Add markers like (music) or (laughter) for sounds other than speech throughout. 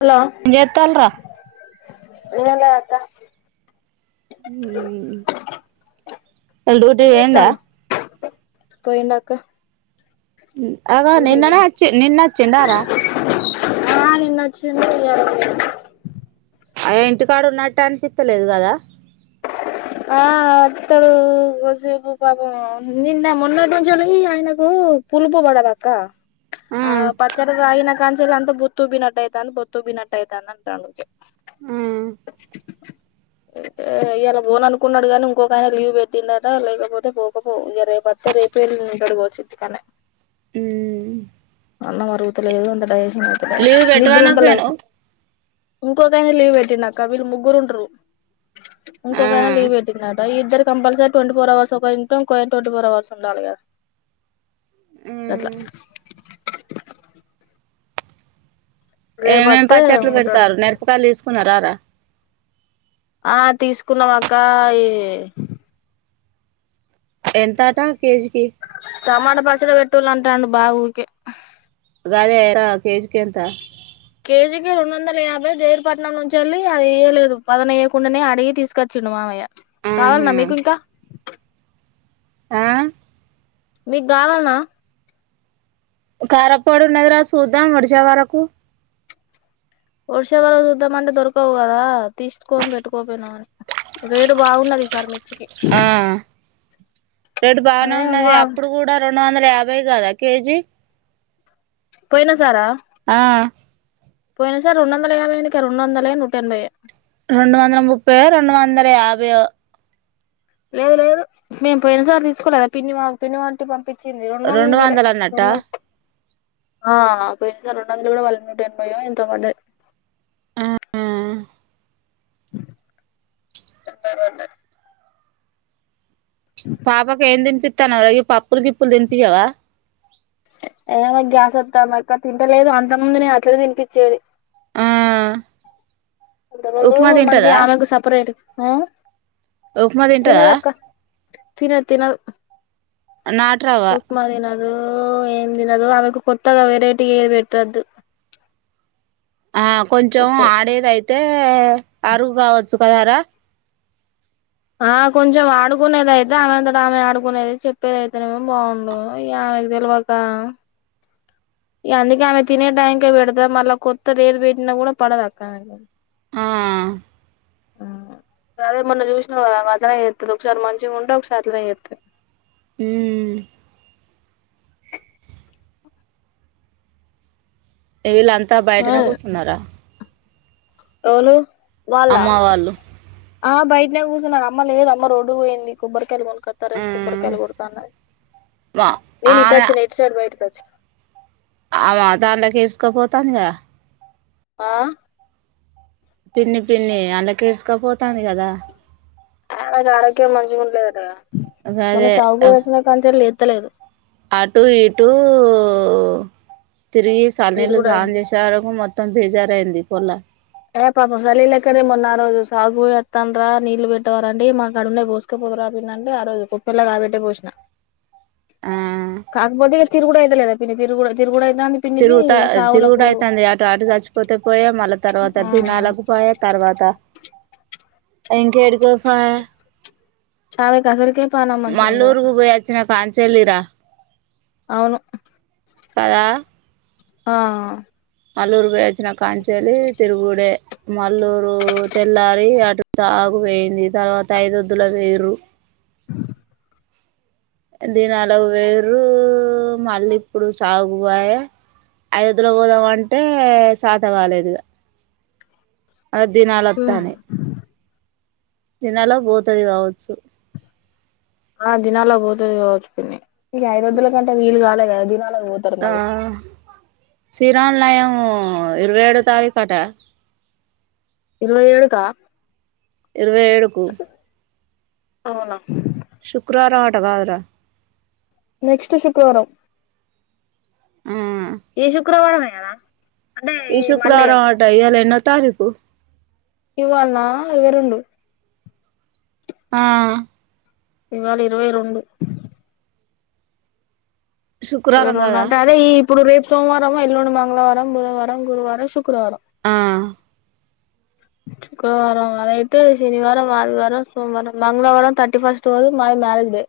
Hello ఏం చేత్తాల్రా (unintelligible) అక్క ఉమ్ ఇలా ఏం డ్యూటీకి పొయిండ చేత్తాలు పోయిండక్క అగో డ్యూటికి నిన్ననే వచ్చి నిన్న వచ్చిండారా పాయిన్ ఆ నిన్న అచ్చిండు ఇయ్యాల పో అయ్యో ఇంటికాడున్నట్టు అనిపిత్తలేదు కదా ఆ ఆత్తడు కొసేపు పాపం నిన్నా మనోట్నుంచెలి అయనాకు పులుపు బడదాక్క ఆ పచ్చడ తాగిన కాంన్చెలి అంత బొత్తూబినటైతాది బొత్తూబినటైతాంది అంటాండు ఉకె ఐతే ఇయలా పోను అనుకున్నాడుగాని ఇంకొకనా లీవ్ పెట్టిడట లేకపోతే పోకపోవ్ ఇగ రేపత్తే రేపే ఉంటాడుకాచ్చు ఇంటికాన్నే మ్మ్ అన్నం మరుగుతలేదు అంత డైజెషన్ అతలే లీవ్ నిద్ర పెట్టమనక ఉంటలేదు పోయినవ్ ఇంకొకైనా లీవ్ పెట్టిడక్క వీళ్ళు ముగ్గురు ఉంటరు ఇంకో ఆ గైనా లీవ్ పెట్టిండాట ఇగ ఇద్దరు కంపల్సరీ ట్వంటీ ఫోర్ అవర్స్ ఇంగ్టో ఇక్కోగాయన ట్వంటీ ఫోర్ అవర్స్ ఉండాలిగాద అట్ల మ్మ్ రేపు ఏమేం వత్తే పచ్చట్లు ఉంటాడు పెడుతారు నిరూపకాయలు తీసుకున్న రారా ఆ తీసుకున్నాం అక్క ఈ ఎంతట కేజీకి టమాటా పచ్చడ పెట్టులంటాండు బావుకే గదే ఎరా కేజికేంత పేజీకిి రెండు వందల యాభై దేర్పట్నం నుంచెలి అది ఇవ్యలేదు పదనేయ్యకుండానే అడిగి తీసుకచ్చిండు మామయ్య కావాలన్నా మీకు ఆహా ఇంకా ఆ మీకు గావాల్నా కారాపొడి ఉన్నది రా చూద్దాం వాడిసె వరకు ఒడిసే వరకు చూద్దాం అంటే దొరకవు కదా తీసుకొని పెట్టుకోపోయినవని రేటు బాగున్నది ఈ సారి మిర్చికి ఆ రేటు బానే అదే ఉన్నది మా అప్పుడు కూడా రెండు వందల యాభై కదా కేజీ పోయినా సారా ఆ పోయినా సారి రెండోందాల యాభైఎందుకాయే రరెండోందలే నూటెంబయే రెండు వందల ముపాయో రెండు వందల యాభయో లేదు లేదు మేము పోయినసారి తీసుకోలేదా పిన్ని మా పిన్ని వటి పంపి చింది రెండు రొండోందలే వందలు రొం అన్నట్టా ఆ అ పోయిన సారి రెండోన్ దాలు కూడా పాలే నూటెంబయో ఎంతో పడ్డద్ ఆ ఆ ఎనబై పడ్డద్ పాపకి ఏం తినిపిస్తానువ్ పప్పులు గిప్పులు తినిపింయ్యవా ఏమొ గ్యాసోతందక్క తింటలేదు అంత ముందు నేను అట్లనే తినిపిచ్చేది ఆ అంత ముందు ఉప్మా తింటదా మంచిగా ఆమెకు సపరేట్ ఆ ఊక్మ తింటదా తినద్ తినద్ నాట్రావ్వ ఓ ఏం తినదు ఆమెకు కొత్తగా వెరైటీగ ఏది పెట్టద్దు ఆ కొంచెం ఆడేదైతే అరుగు కావచ్చు కదారా ఆ కొంచెం ఆడుకునేదైతే ఆమెంతట ఆమె ఆడుకునేది చెప్పేది అయితేనేమో బాగుండదు ఇగ ఆమెకు తేల్వకా ఇగ అందుకే ఆమె తినే టైంకే పెడతా మళ్ళ కొత్తది ఎం పెట్టినా కూడా పడదు అక్క ఆమేకు ఆ ఆ అదే మొన్న జూసినవ్ కదా అట్లనే చేస్తది ఒకసారి మంచిగా ఉంటే ఒకసారి అట్లనే చేత్తది మ్మ్ వీళ్ళంతా బయటనే కూసున్నరా ఎవలు వాళ్ళ అమ్మ వాళ్ళు ఆ బయటనే కూసున్నది అమ్మ లేదు అమ్మ రోడ్డుకు పోయింది కొబ్బరికాయలు కొను కత్త రేప్ కొబ్బరికాయలు కోడుతాన్నది ఆ నిను ఇటచ్చిన ఇటుసైడ్ బయటి కోచ్ అ మ దాన్లకేస్కాపోతాందిగ ఆ పిన్ని పిన్ని అల్లకిడ్సకపోతాంది కదా? ఆయన ఆరోగ్యం మంచిగా ఉంటలేదటకదా మొన్న గదే సావుకు పోయాచ్చినకాంచెల్లి లేత్తలేడు. అటు ఇటు ఊ తిరిగి సల్ నీళ్ళు తిరుగుడు స్నానం అయింది చేసే వరకు మొత్తం బేజారైది పొల్ల ఏ పాపం సలీ లెక్కనే మొన్న అ రోజు సావుకు పోయోత్తండ్రా నీళ్లు పెట్టవార అంటే ఇగ మాకడునై పోసుకపో కోరా పిన్ని అంటే ఆ రోజు కుప్పర్ల కాబెట్టే పోసిన ఆ కాకపోతే ఇగ తిరుగుడఅయితలేదు ఆ పిల్ల తిరుగుడ్ తిరుగుడ అయ్ అయితాంది పిన్నికి తిరుగుత తిరుగుడు అయితాంది అటు అటు చచ్చిపోతే పోయా మళ్ళా తిర్ తర్వాత ఆ తినాలా బుకా తర్వాత (inaudible) ఎంకా ఎడుకో పాయ్ ఆమె అసల్కే మల్లూరుకు పోయచ్చిన కాంచెళ్ళి ర అవును ఆ మల్లూరు పోయచ్చిన కాంచెలి తిరుగుడే మల్లూరు తెల్లారి అటు తాగుపోయింది తర్వాత ఐదొద్దుల వొయుర్రు దినాలకు వొయుర్రు ఊ మళ్ళీ ఇప్పుడు సావుకు పాయె ఐదుద్దులో పోదామంటే శాత కాలేదిగా అ దినాలు అత్తానయ్ దినాలకు పోతది కావచ్చు ఆ దినాల పోతది కావచ్చు పిన్ని ఇగ ఐదోద్దులు కంటే వీలు కాలే కదా దినల ఆ శ్రీరామనయం ఇరవై ఏడు తారీక్ అట ఇరవై ఏడు కా ఇరవై ఏడు కు అవున శుక్రవారం అట కాదురా నెక్స్ట్ శుక్రవారం ఆ ఈ సుక్రవారం మె గద ఈ శుక్రవారం అట ఇయాల ఎన్నో తారీకు ఇవ్వాల్నా ఇరవై రెండు ఆ ఇవాళ ఇరవై రొండు వై శుక్రవారం రెండు కదా అంటే అదే ఈ ఇప్పుడు రేపు సోమవారం ఎల్లుండి మంగళవారం బుధవారం గురువారం శుక్రవారం ఆ శుక్రవారం అదైతే శనివారం, ఆదివారం, సోమవారం, మంగళవారం, థర్టీ ఫస్ట్ రోజు మాది మార్ మ్యారేజ్ డే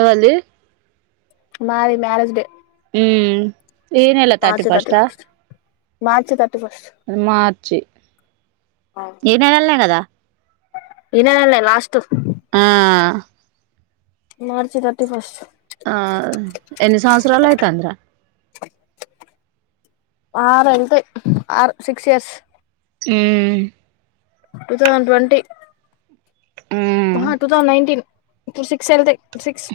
ఎవల్ది మాది మ్యారేజ్ డే ఉమ్మ్ ఈ నెల థర్టీ ఫస్ట్ హ మార్చ్ థర్ట్ ఉమ్ మార్చి ఈ నెలల్నే కదా ఈ నెలల్నే లాస్ట్ ఆ మార్చి థర్టీ ఫస్ట్ ఆ ఎన్ని సంవత్సరాల అయితాంది రా? ఆరు ఎల్తయ్ ఆరు సిక్స్ ఇయర్స్ ఉమ్మ్ టూ థౌజండ్ ట్వంటి ఉమ్ ఉహు టూ థౌజండ్ నైన్టిన్ ఇప్పుడు సిక్స్ వెళ్తే సిక్స్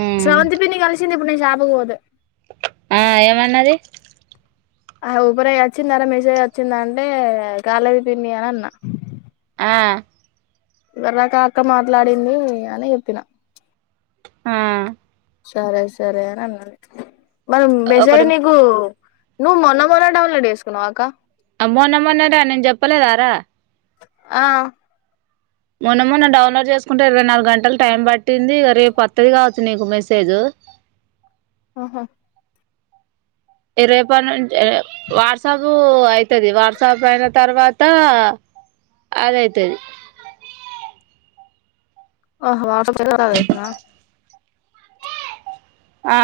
ఉమ్ స్రవంతి పిన్ని కలిసింది నేను షాప్ కు పోతే ఆ ఏమన్నది? ఆ ఉబరై ఓచ్చిందార మెసేజ్ ఒచ్చిందా అంటే రాలేదు పిన్ని అని అన్నా ఆ వరక అక్క మాట్లాడింది అనె చెప్పిన ఆ సరే సరే అని అన్నది మరి మెసేజ్ ఒకటి నీకు నువ్వు మొన్న మొన్న డౌన్లోడ్ జేసుకున్నావక్క ఆమ్ మొన్నమొన్నటా నేన్ చెప్పలేదార ఆ మొన్న మొన్న డౌన్లోడ్ జెసుకుంటే ఇరవై నాల్గంటల్ టైం పట్టింది ఇగ రేపోత్తది కావచ్చు నీకు మెసేజ్ అ హ రేపట్నుంచి అ వాట్సాపూ అయితది వాట్సాప్ అయిన తర్వాతా అదైతది ఓహో (unintelligible) అయితుందా ఆ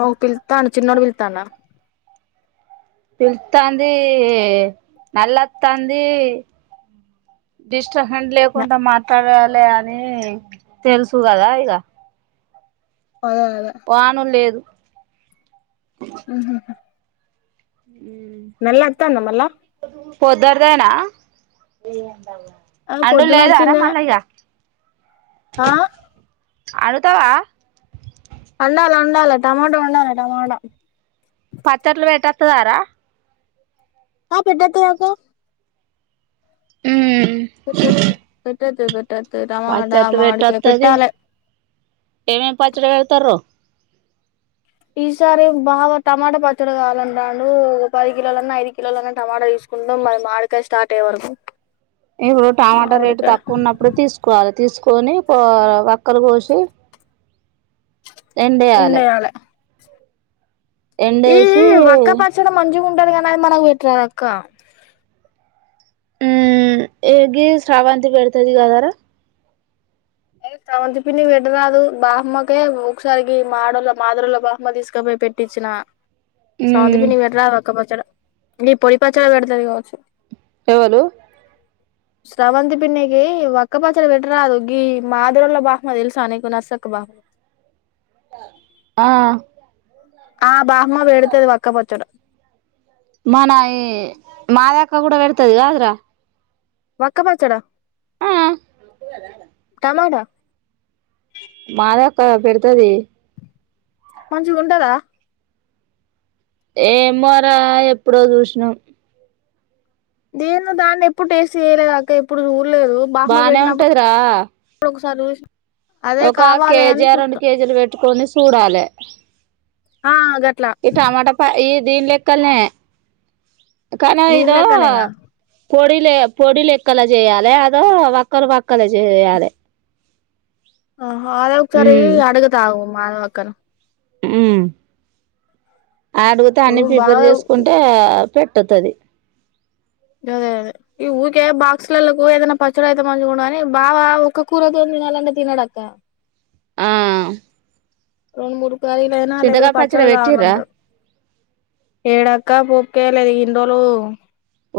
ఓ పిల్తాండు చిన్నోడు పిలుతాండ పిలుతాంది నల్లోతాంది చోహన్ లేకుంట మాట్లాడాలే అనీ తెలుసు గదా ఇగ అదే అదే వానుల్లేదు ఉమ్ హు హు నల్లోతాంద మళ్ళ పొద్దడ్దీనా ఆ పొద్దున అండుడ్లేదర వచ్చింది మళ్ళ ఇగ ఆ అల్కవా అండాలె అండాలె టమాటా ఓండాలె టమోటా పచ్చట్లు వెట్టోత్తదార ఆ పెట్టోతయాకు ఉమ్ టోతది టమాట మావిడికై పెట్టాలె ఏమేం పాచ్చడి పెడితార్రు ఈసారి బావ టమాటా పచ్చడి కావాలంటండూ ఒక పది కిలోలన్నా ఐదు కిలోలన్నా టమాటా తి కుందం మరి మావిడికై స్టార్ట్ అయ్యే వరకు ఇగో టమాటా రేటు మామిడికాయ తక్కువున్నప్పుడే తీసుకోవాలే తీసుకొని పో వక్కలు పోసి ఎండెయాలె ఎండేయాలె ఈ ఈ వక్క పచ్చడి మంచిగుంటది కానీ అద్ మనక్ వెట్రాద్దక్క ఉమ్ ఏ గీ శ్రవంతి వెడ్తది గదర ఎ స్రవంతి పిన్ని వెట్టరదు బాహమ్మకే ఒకసారి గీ మాడోల మాదురోల బాహమ్మ తీసుకపోయి పే పెట్టిచినా స్రవంతి మ్మ్ పిన్ని కీ పేటరాదక్క పచ్చడ అన్ని పోయి పచ్చడ పేడ్తది కావచ్చు ఎవలూ శ్రవంతి పిన్ని కీ వక్కపచడి పేటరాదు గీ మాధవి వాళ బహ్మ తేల్సానీకు నర్సక్క బామ ఆ ఆ బాహమ్మ వేడ్తది వక్క పచ్చడ మన ఈ మాయక్క గూడ వెడ్తది గదర వక్కపచ్చడ టమాటా ఆ పెడ్తది మంచ్ ఉంటదా ఎమో రా ఎప్పుడో జుష్ నాం దీన్ను దాన్ని ఎప్పుడు టేస్ట్ చేయలేదక్క ఎప్పుడు జూర్లేదు బాహమ్మ బానే ఉంటదిరా పెట్టినప్పుడు ఒక సార్లు జుసిన ఒక కేజీ అ రెండు కేజీలు పెట్టుకొని సుడాలె ఆ గట్ ఈ టమాటప ఈ దీన్ లేక్కల్ నే కనో దీని ఇదో లెక్కనేనా పొడిలె పొడిలెక్కల జేయాలే అదో వక్కల్ వక్కల్ జేయాలె ఆహా అదొక్ సారి ఈ అడుగతాగు మాధవక్కాను ఉమ్ అడుగుత అన్ని నువ్వు ప్రిపేర్ బాగా జేస్ కుంటే పెట్టోత్తది గదె అదే ఈ ఊకే బాక్సులల్లకు ఏదైనా పచ్చడి అయితే మంచిగుండని బవా ఒక్క కూరతోన్ తినాలంటె తినడక్క అమ్ రొండు మూడ్ కారీలయినా లేపోతే పచ్చడ పచ్చడి పెట్టిర్రా గావాలంటర్ ఏడక్క ఒప్ కే లేద్ ఇన్ రోలు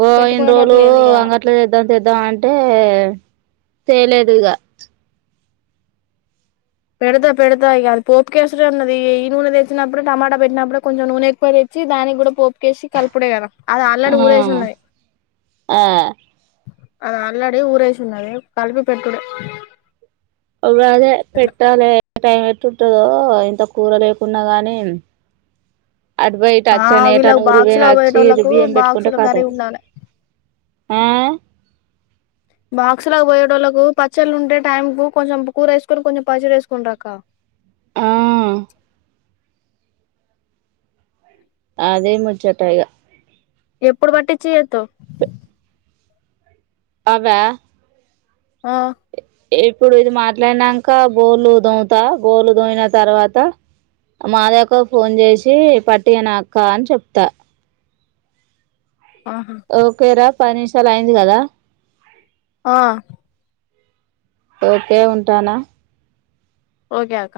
ఓ ఇన్ రోలు అంగట్ల తేద్దాం తేద్దాం అంటే ఎ తేలేదుగ పెడతా పెడతా ఇగ అద్ పోపు కేే రనే అన్నది ఈ నూనె దెచ్చినప్పుడు టమాటా పెట్ నప్పుడు కొంజం నూనె ఎక్కు దెత్ చ్చి దాని గుడ పోపుకేసి కలుపుడే గద అద్ ఆల్ ఆ రడీ ఊరేశున్నది ఆ అది ఆల్ రడి ఊరేశూన్నది కలిపి పెట్టుడె ఓవ్రదె పెట్టాలే ట్యా యట్టుంటదో ఇంత కూర లేకున్నా గానీ మ్ అటు బోయ్ ఆ ఇటచ్చన్న వీళ్ళకి ఏటన్న ఉరిక్ బాక్స్ లో పేనా ఒచ్చి ఇరు పోయేటోళ్ళలకు బియ్యం బెట్టుకుంటే బాక్సుల కర్రీ కాతం ఉండాలి ఆ బాక్సుల బోయేటోళ్ళలకు పచ్చళ్ళు ఉంటే టైం కు కొంచెం బు కూర యేసుకొని కొంచెం పచ్చడేస్ కుంటక్క ఆ అదే ముచ్చట ఇగ ఎప్పుడ్ బట్టిచ్చి ఎత్తవ్ అవా ఆ ఇప్పుడు ఇది మాట్లాడ్ నంక బొల్లు దోమ్ తా బోల్లు దోమిన తర్వాత మాధక్కవ్ ఫోన్ జేసి పట్టియినా అక్క అన్ చెప్ తా ఆహా ఓకేరా పర్ నిమ్ షాలు అయింది గదా ఆ ఓకే ఉంటానా ఒకే అక్క